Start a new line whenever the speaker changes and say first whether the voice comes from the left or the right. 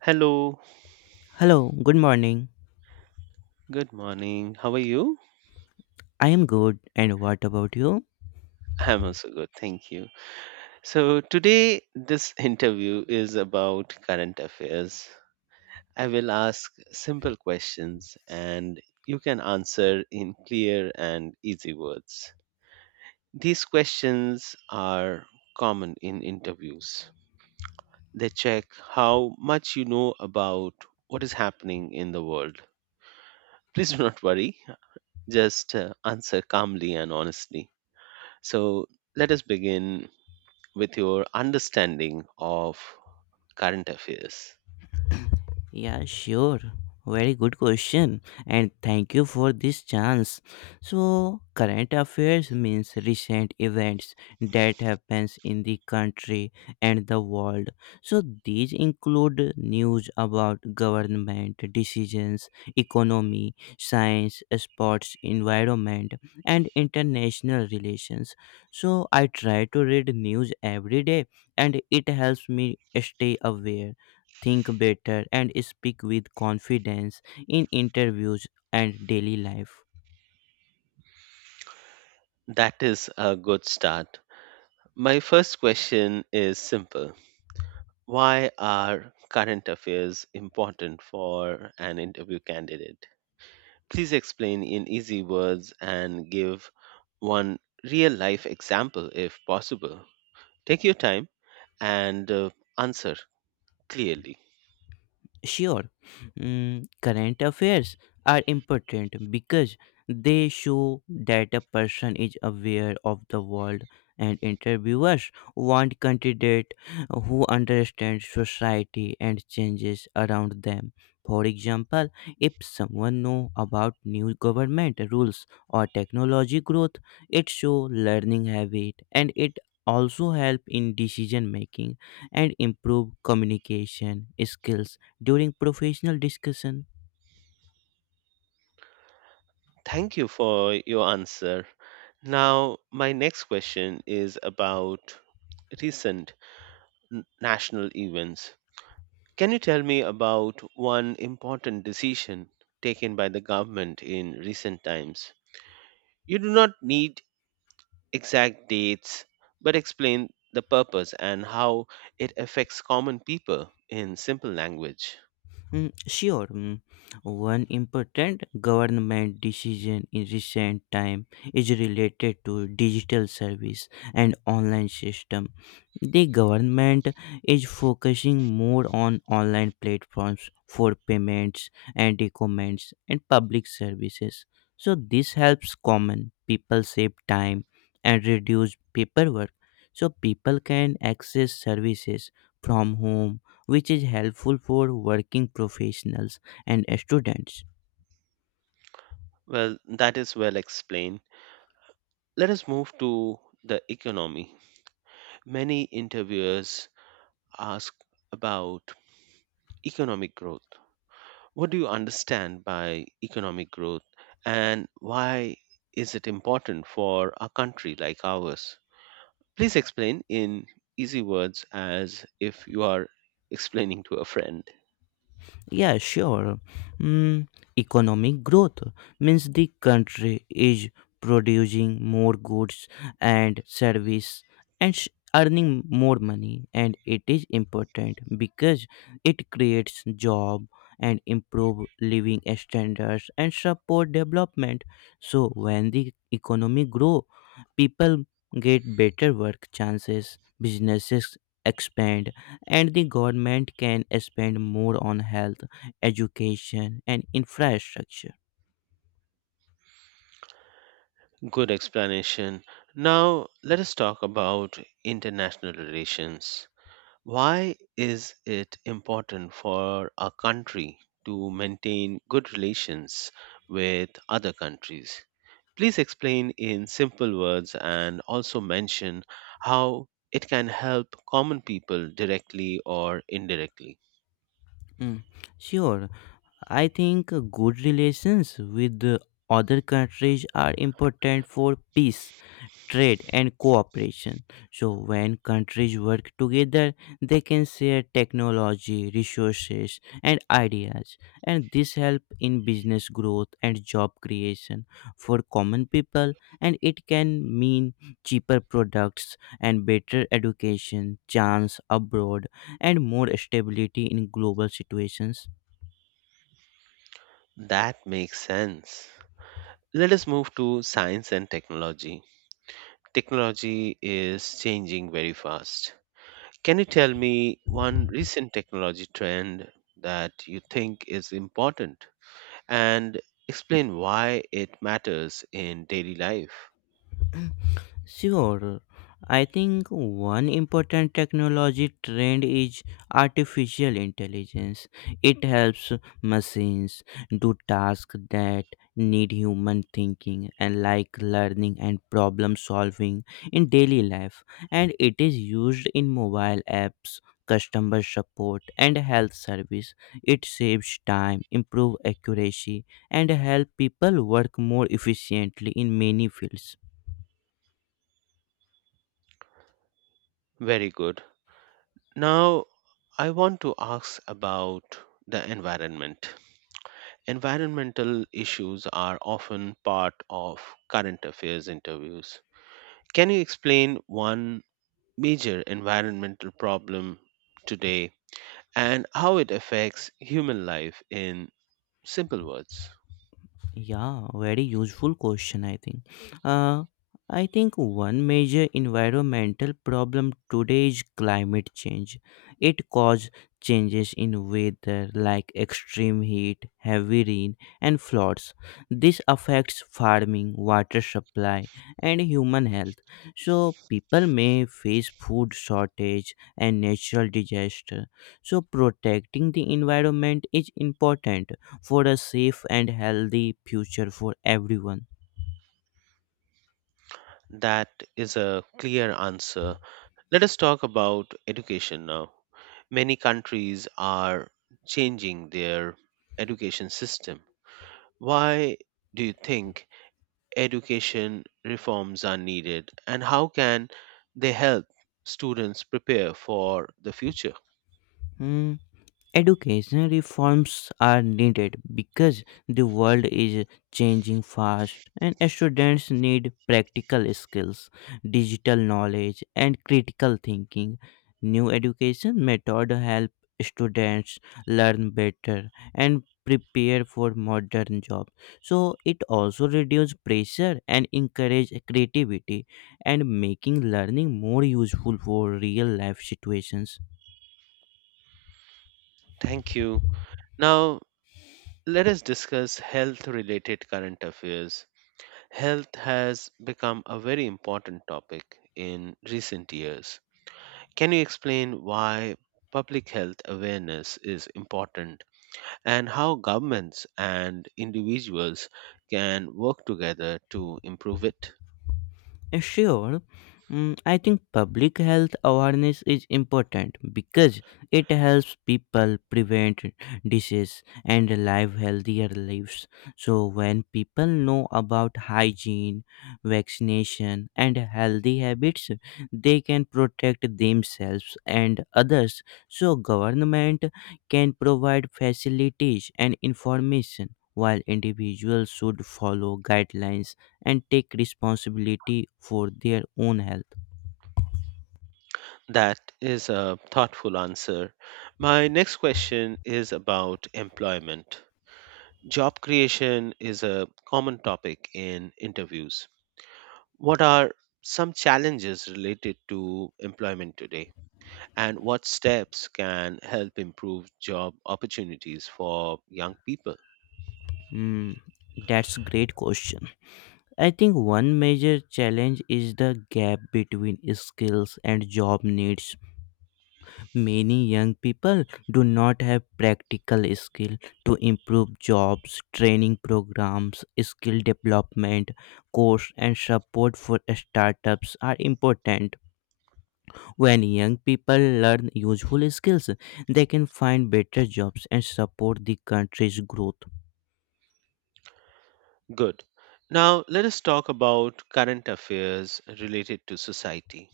right: Hello,
left: Hello, good morning.
right: good morning. How are you?
left: I am good, and what about you?
right: I'm also good, thank you. So, today this interview is about current affairs. I will ask simple questions and you can answer in clear and easy words. These questions are common in interviews. They check how much you know about what is happening in the world. Please do not worry, just answer calmly and honestly. So, let us begin with your understanding of current affairs.
left: Yeah, sure. Very good question. And thank you for this chance. So, current affairs means recent events that happens in the country and the world. So, these include news about government decisions, economy, science, sports, environment, and international relations. So, I try to read news every day and it helps me stay aware think better, and speak with confidence in interviews and daily life.
right: That is a good start. My first question is simple. Why are current affairs important for an interview candidate? Please explain in easy words and give one real life example if possible. Take your time and answer clearly.
left: Sure, current affairs are important because they show that a person is aware of the world, and interviewers want candidate who understand society and changes around them. For example, if someone know about new government rules or technology growth, it show learning habit and it also help in decision making and improve communication skills during professional discussion.
right: Thank you for your answer. Now, my next question is about recent national events. Can you tell me about one important decision taken by the government in recent times? You do not need exact dates, but explain the purpose and how it affects common people in simple language.
left: Sure, one important government decision in recent time is related to digital service and online system. The government is focusing more on online platforms for payments and documents and public services. So this helps common people save time and reduce paperwork so people can access services from home which is helpful for working professionals and students.
right: Well, that is well explained. Let us move to the economy. Many interviewers ask about economic growth. What do you understand by economic growth and why is it important for a country like ours? Please explain in easy words as if you are explaining to a friend.
left: Yeah, sure. Mm, Economic growth means the country is producing more goods and service and earning more money and it is important because it creates job and improve living standards and support development so when the economy grow people get better work chances businesses expand and the government can spend more on health, education, and infrastructure.
right: Good explanation. Now, let us talk about international relations. Why is it important for a country to maintain good relations with other countries? Please explain in simple words and also mention how it can help common people directly or indirectly.
left: Mm, Sure, I think good relations with the other countries are important for peace trade and cooperation. So, when countries work together, they can share technology, resources, and ideas, and this help in business growth and job creation for common people. And it can mean cheaper products and better education, chance abroad, and more stability in global situations.
right: That makes sense. Let us move to science and technology. Technology is changing very fast. Can you tell me one recent technology trend that you think is important and explain why it matters in daily life?
left: Sure. I think one important technology trend is artificial intelligence. It helps machines do tasks that need human thinking and like learning and problem solving in daily life. And it is used in mobile apps, customer support, and health service. It saves time, improve accuracy, and help people work more efficiently in many fields.
right: Very good. Now I want to ask about the environment. Environmental issues are often part of current affairs interviews. Can you explain one major environmental problem today and how it affects human life in simple words?
left: Yeah, very useful question, I think. Uh, I think one major environmental problem today is climate change. It causes changes in weather like extreme heat, heavy rain, and floods. This affects farming, water supply, and human health. So, people may face food shortage and natural disaster. So, protecting the environment is important for a safe and healthy future for everyone.
right: That is a clear answer. Let us talk about education now. Many countries are changing their education system. Why do you think education reforms are needed and how can they help students prepare for the future?
left: Hmm. Educational reforms are needed because the world is changing fast and students need practical skills, digital knowledge, and critical thinking. New education method help students learn better and prepare for modern jobs. So it also reduce pressure and encourage creativity and making learning more useful for real life situations.
right: Thank you. Now, let us discuss health related current affairs. Health has become a very important topic in recent years. Can you explain why public health awareness is important and how governments and individuals can work together to improve it?
left: Sure. I think public health awareness is important because it helps people prevent disease and live healthier lives. So, when people know about hygiene, vaccination, and healthy habits, they can protect themselves and others. So, government can provide facilities and information. While individuals should follow guidelines and take responsibility for their own health?
right: That is a thoughtful answer. My next question is about employment. Job creation is a common topic in interviews. What are some challenges related to employment today? And what steps can help improve job opportunities for young people?
left: Hmm, that's great question. I think one major challenge is the gap between skills and job needs. Many young people do not have practical skill to improve jobs, training programs, skill development, course and support for startups are important When young people learn useful skills, they can find better jobs and support the country's growth.
right: Good. Now, let us talk about current affairs related to society.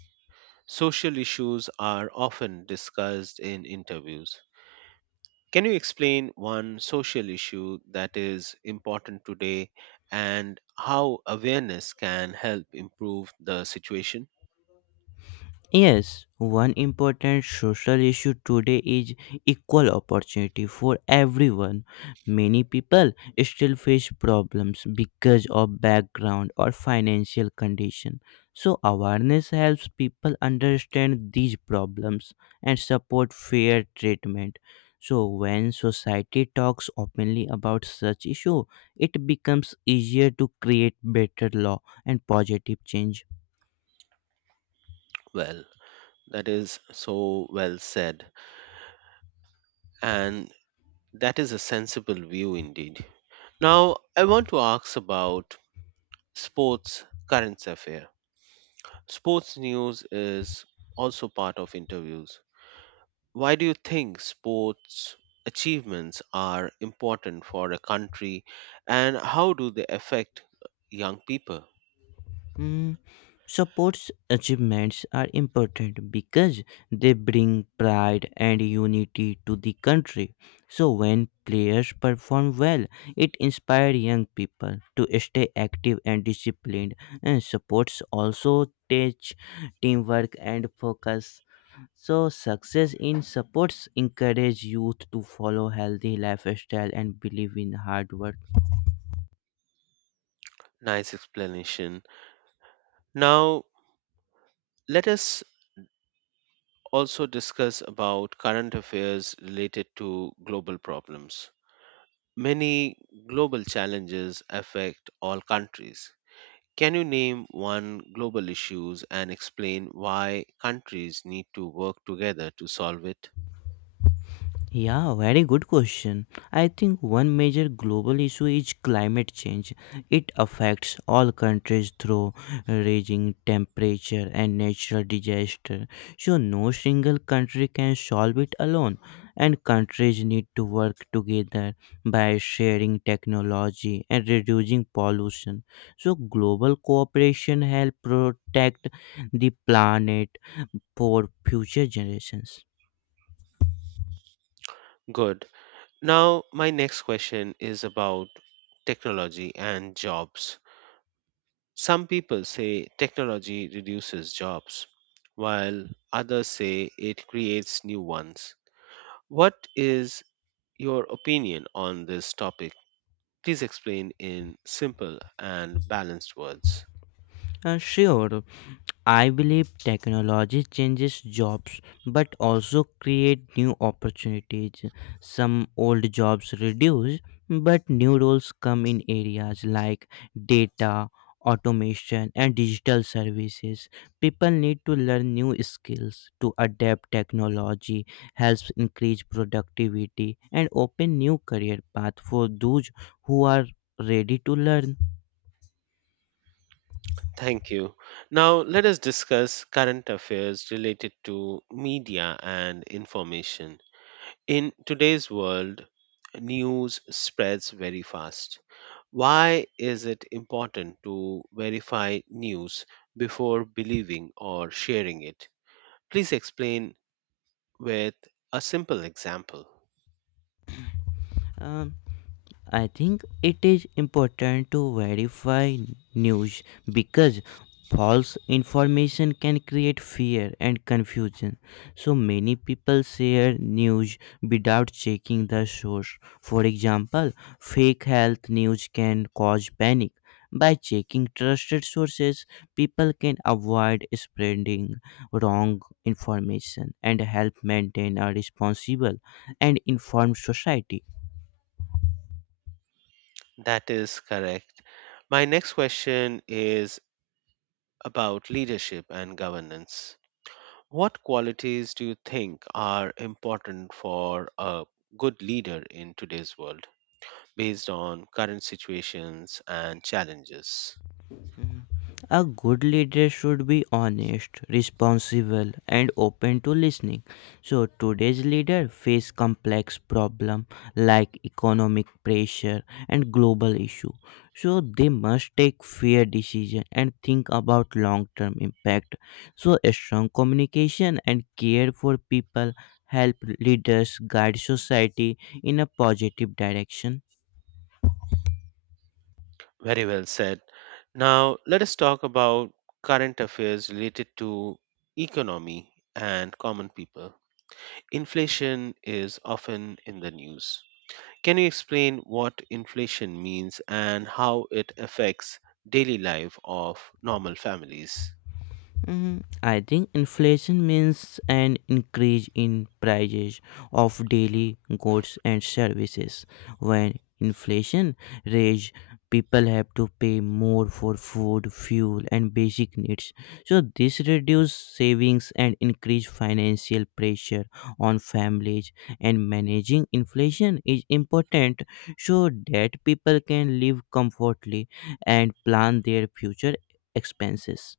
right: Social issues are often discussed in interviews. Can you explain one social issue that is important today and how awareness can help improve the situation?
left: Yes, one important social issue today is equal opportunity for everyone. Many people still face problems because of background or financial condition. So awareness helps people understand these problems and support fair treatment. So when society talks openly about such issue, it becomes easier to create better law and positive change.
right: Well, that is so well said, and that is a sensible view indeed. Now, I want to ask about sports current affair. Sports news is also part of interviews. Why do you think sports achievements are important for a country and how do they affect young people?
left: Mm, Sports achievements are important because they bring pride and unity to the country. So, when players perform well, it inspires young people to stay active and disciplined. And sports also teach teamwork and focus. So, success in sports encourage youth to follow healthy lifestyle and believe in hard work.
right: Nice explanation. Now, let us also discuss about current affairs related to global problems. Many global challenges affect all countries. Can you name one global issues and explain why countries need to work together to solve it?
left: Yeah, very good question. I think one major global issue is climate change. It affects all countries through raging temperature and natural disaster. So no single country can solve it alone. And countries need to work together by sharing technology and reducing pollution. So global cooperation help protect the planet for future generations.
right: Good. Now, my next question is about technology and jobs. Some people say technology reduces jobs, while others say it creates new ones. What is your opinion on this topic? Please explain in simple and balanced words.
left: Sure, I believe technology changes jobs but also create new opportunities. Some old jobs reduce but new roles come in areas like data, automation and digital services. People need to learn new skills to adapt technology, helps increase productivity and open new career path for those who are ready to learn.
right: Thank you. Now, let us discuss current affairs related to media and information. In today's world, news spreads very fast. Why is it important to verify news before believing or sharing it? Please explain with a simple example.
left: Um, I think it is important to verify news because false information can create fear and confusion. So many people share news without checking the source. For example, fake health news can cause panic. By checking trusted sources, people can avoid spreading wrong information and help maintain a responsible and informed society.
right: That is correct. My next question is about leadership and governance. What qualities do you think are important for a good leader in today's world, based on current situations and challenges?
left: A good leader should be honest, responsible, and open to listening. So today's leader face complex problem like economic pressure and global issue. So they must take fair decision and think about long-term impact. So a strong communication and care for people help leaders guide society in a positive direction.
right: Very well said. Now, let us talk about current affairs related to economy and common people. Inflation is often in the news. Can you explain what inflation means and how it affects daily life of normal families?
left: I think inflation means an increase in prices of daily goods and services. When inflation raises, people have to pay more for food, fuel, and basic needs. So this reduces savings and increase financial pressure on families. And managing inflation is important so that people can live comfortably and plan their future expenses.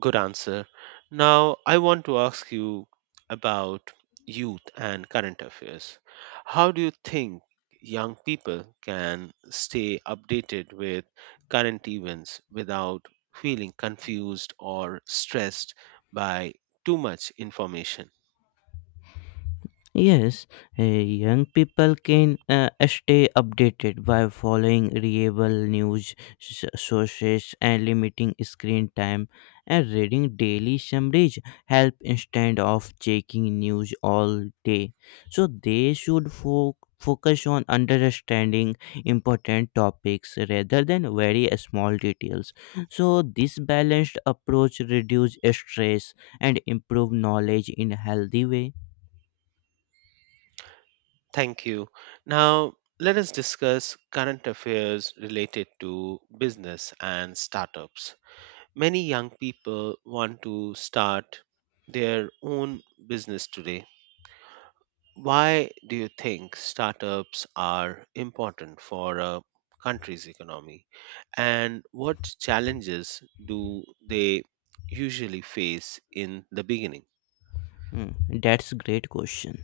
right: Good answer. Now, I want to ask you about youth and current affairs. How do you think young people can stay updated with current events without feeling confused or stressed by too much information?
left: Yes, young people can stay updated by following reliable news sources and limiting screen time and reading daily summaries help instead of checking news all day. So they should focus on understanding important topics rather than very small details. So this balanced approach reduce stress and improve knowledge in a healthy way.
right: Thank you. Now, let us discuss current affairs related to business and startups. Many young people want to start their own business today. Why do you think startups are important for a country's economy? And what challenges do they usually face in the beginning?
left: Hmm, that's great question.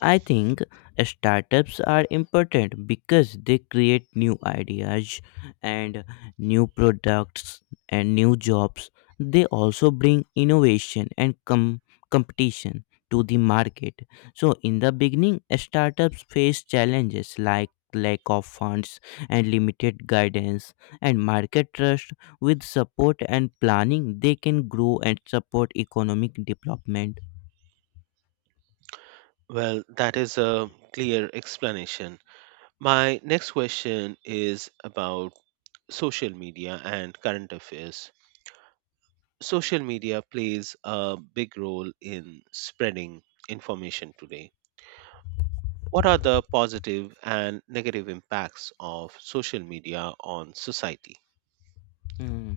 left: I think startups are important because they create new ideas and new products and new jobs. They also bring innovation and competition to the market. So in the beginning, startups face challenges like lack of funds and limited guidance and market trust. With support and planning, they can grow and support economic development.
right: Well, that is a clear explanation. My next question is about social media and current affairs. Social media plays a big role in spreading information today. What are the positive and negative impacts of social media on society?
left: Hmm.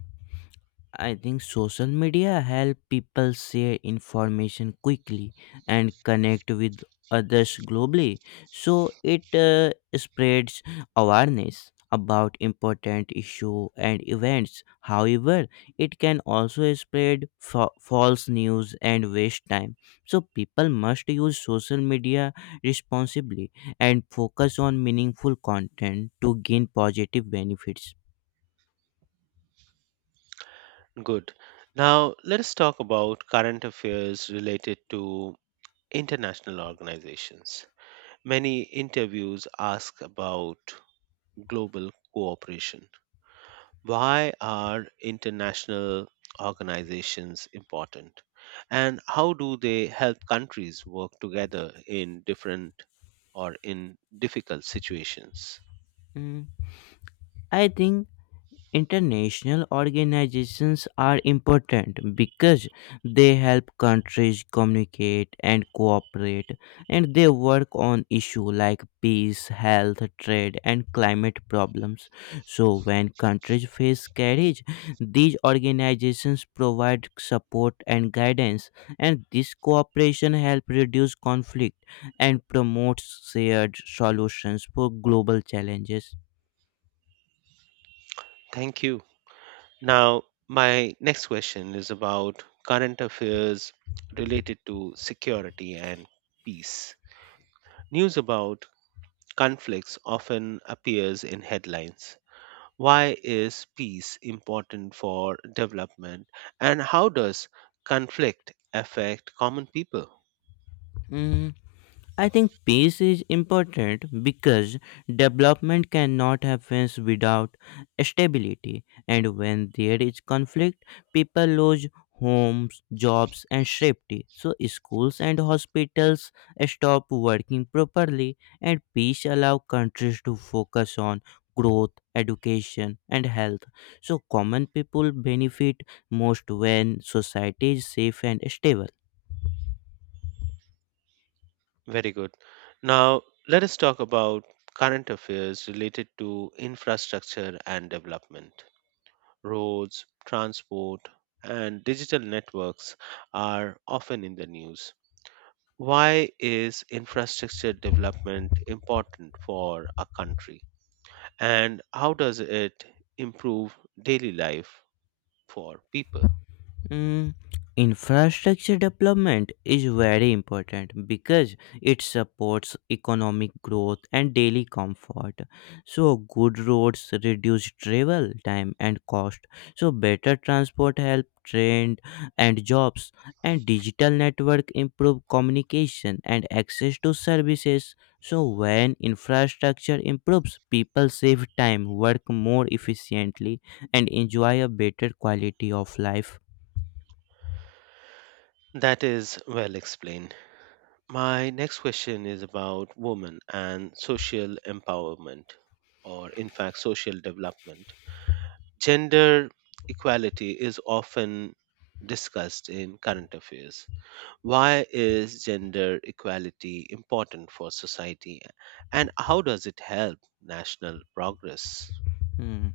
left: I think social media help people share information quickly and connect with others globally. So it spreads awareness about important issue and events. However, it can also spread false news and waste time. So people must use social media responsibly and focus on meaningful content to gain positive benefits.
right: Good. Now, let us talk about current affairs related to international organizations. Many interviews ask about global cooperation. Why are international organizations important? And how do they help countries work together in different or in difficult situations?
left: Mm, I think International organizations are important because they help countries communicate and cooperate, and they work on issues like peace, health, trade, and climate problems. So, when countries face carriage, these organizations provide support and guidance, and this cooperation helps reduce conflict and promotes shared solutions for global challenges.
right: Thank you. Now, my next question is about current affairs related to security and peace. News about conflicts often appears in headlines. Why is peace important for development and how does conflict affect common people?
left: Mm, I think peace is important because development cannot happen without stability, and when there is conflict, people lose homes, jobs, and safety. So, schools and hospitals stop working properly, and peace allows countries to focus on growth, education, and health. So, common people benefit most when society is safe and stable.
right: Very good. Now, let us talk about current affairs related to infrastructure and development. Roads, transport, and digital networks are often in the news. Why is infrastructure development important for a country? And how does it improve daily life for people?
left: Mm, Infrastructure development is very important because it supports economic growth and daily comfort. So, good roads reduce travel time and cost. So, better transport help trade and jobs, and digital network improve communication and access to services. So, when infrastructure improves, people save time, work more efficiently, and enjoy a better quality of life.
right: That is well explained. My next question is about women and social empowerment, or in fact, social development. Gender equality is often discussed in current affairs. Why is gender equality important for society, and how does it help national progress?
left: Hmm,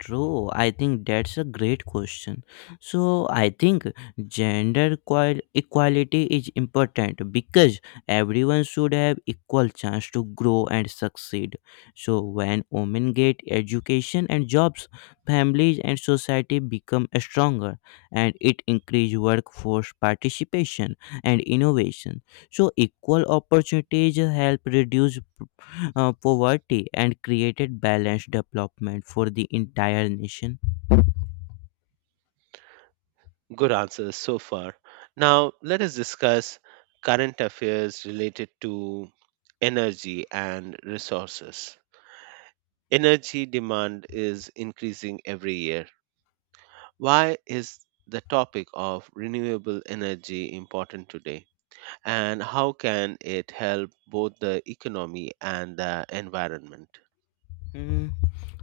left: true. I think that's a great question. So I think gender equality is important because everyone should have equal chance to grow and succeed. So when women get education and jobs, families and society become stronger and it increase workforce participation and innovation. So equal opportunities help reduce poverty and created balanced development for the entire nation.
right: Good answers so far. Now, let us discuss current affairs related to energy and resources. Energy demand is increasing every year. Why is the topic of renewable energy important today? And how can it help both the economy and the environment?
left: Hmm.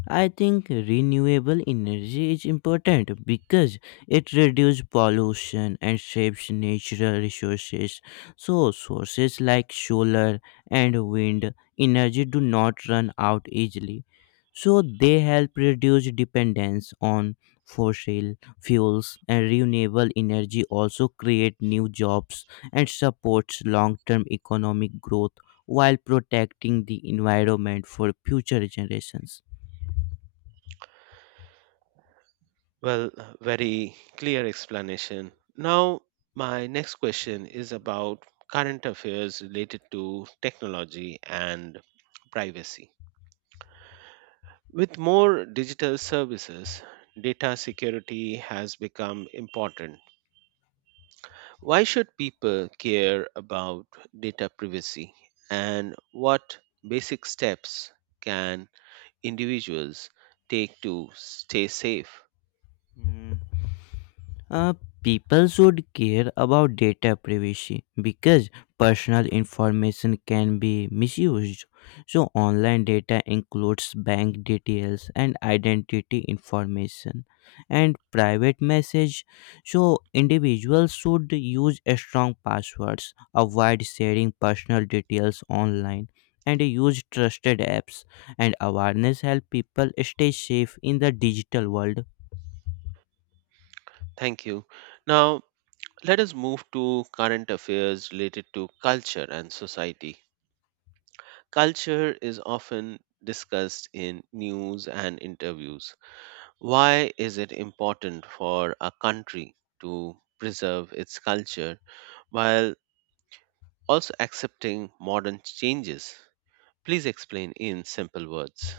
left: I think renewable energy is important because it reduces pollution and saves natural resources. So, sources like solar and wind energy do not run out easily. So, they help reduce dependence on fossil fuels and renewable energy also create new jobs and supports long-term economic growth while protecting the environment for future generations.
right: Well, very clear explanation. Now, my next question is about current affairs related to technology and privacy. With more digital services, data security has become important. Why should people care about data privacy and what basic steps can individuals take to stay safe?
left: Mm. Uh, People should care about data privacy because personal information can be misused. So, online data includes bank details and identity information and private message. So, individuals should use strong passwords, avoid sharing personal details online, and use trusted apps. And awareness help people stay safe in the digital world.
right: Thank you. Now, let us move to current affairs related to culture and society. Culture is often discussed in news and interviews. Why is it important for a country to preserve its culture while also accepting modern changes? Please explain in simple words.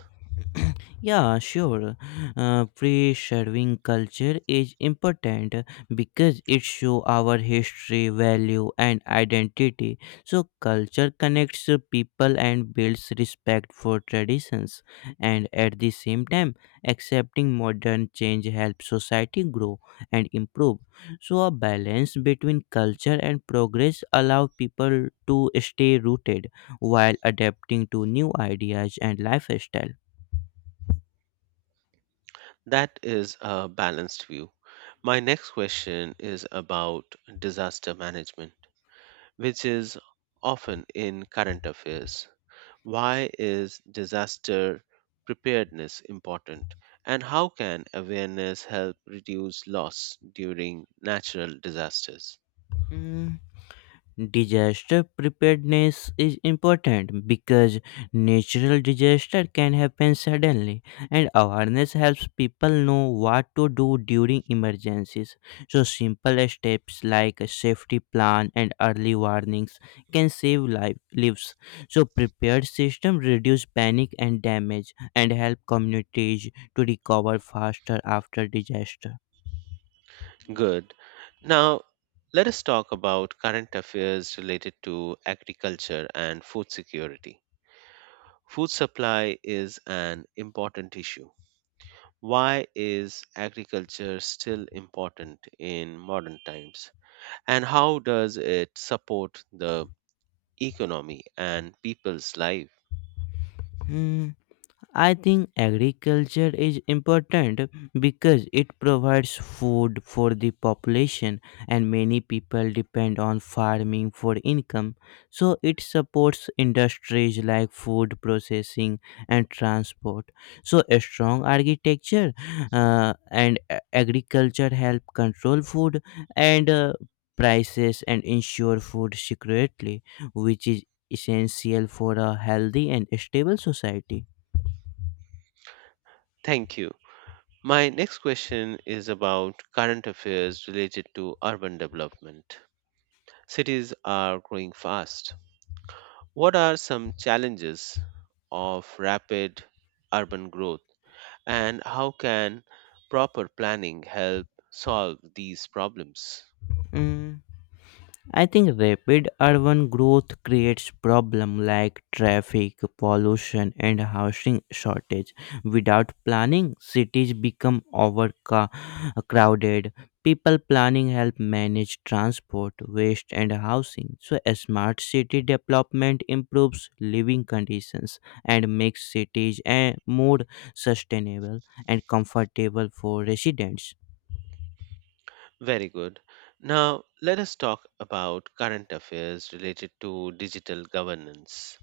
left: Yeah, sure. Preserving culture is important because it shows our history, value, and identity. So, culture connects the people and builds respect for traditions. And at the same time, accepting modern change helps society grow and improve. So, a balance between culture and progress allow people to stay rooted while adapting to new ideas and lifestyle.
right: That is a balanced view. My next question is about disaster management, which is often in current affairs. Why is disaster preparedness important? And how can awareness help reduce loss during natural disasters?
left: Mm, Disaster preparedness is important because natural disaster can happen suddenly, and awareness helps people know what to do during emergencies. So, simple steps like a safety plan and early warnings can save life, lives. So, prepared system reduce panic and damage and help communities to recover faster after disaster.
right: Good. Now, let us talk about current affairs related to agriculture and food security. Food supply is an important issue. Why is agriculture still important in modern times? And how does it support the economy and people's lives?
left: Hmm. I think agriculture is important because it provides food for the population and many people depend on farming for income. So it supports industries like food processing and transport. So a strong architecture and agriculture help control food and prices and ensure food security, which is essential for a healthy and stable society.
right: Thank you. My next question is about current affairs related to urban development. Cities are growing fast. What are some challenges of rapid urban growth, and how can proper planning help solve these problems?
left: Mm, I think rapid urban growth creates problems like traffic, pollution, and housing shortage. Without planning, cities become overcrowded. People planning help manage transport, waste, and housing. So, a smart city development improves living conditions and makes cities more sustainable and comfortable for residents.
right: Very good. Now, let us talk about current affairs related to digital governance.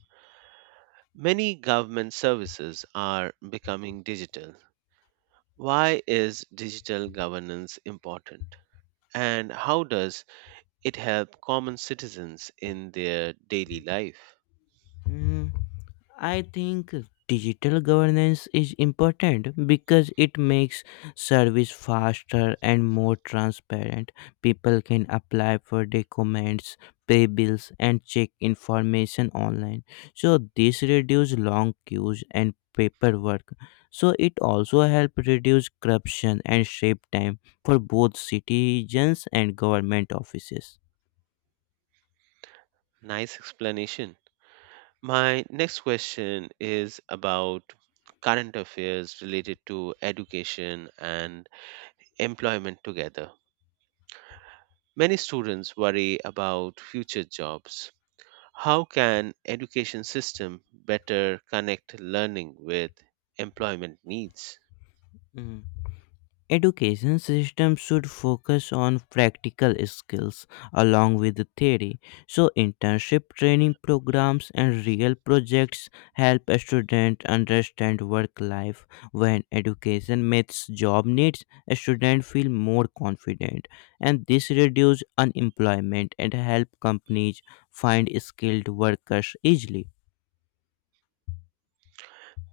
right: Many government services are becoming digital. Why is digital governance important? And how does it help common citizens in their daily life?
left: Mm. I think digital governance is important because it makes service faster and more transparent. People can apply for documents, pay bills, and check information online. So this reduces long queues and paperwork. So it also helps reduce corruption and save time for both citizens and government offices.
right: Nice explanation. My next question is about current affairs related to education and employment together. Many students worry about future jobs. How can education system better connect learning with employment needs?
left: Education system should focus on practical skills along with the theory. So internship training programs and real projects help a student understand work life. When education meets job needs, a student feel more confident and this reduce unemployment and help companies find skilled workers easily.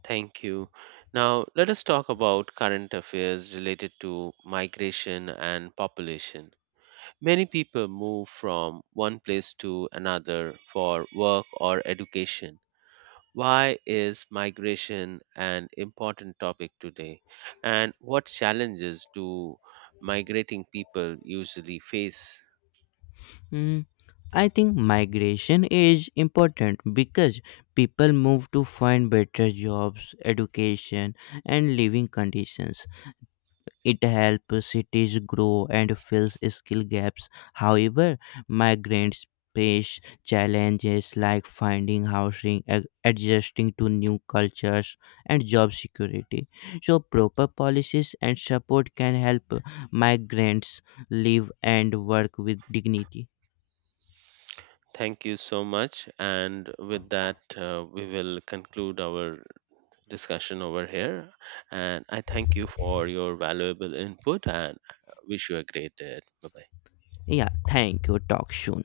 right: Thank you. Now, let us talk about current affairs related to migration and population. Many people move from one place to another for work or education. Why is migration an important topic today? And what challenges do migrating people usually face?
left: Mm, I think migration is important because people move to find better jobs, education, and living conditions. It helps cities grow and fills skill gaps. However, migrants face challenges like finding housing, adjusting to new cultures, and job security. So, proper policies and support can help migrants live and work with dignity.
right: Thank you so much. And with that, we will conclude our discussion over here. And I thank you for your valuable input and wish you a great day. Bye bye.
left: Yeah, thank you. Talk soon.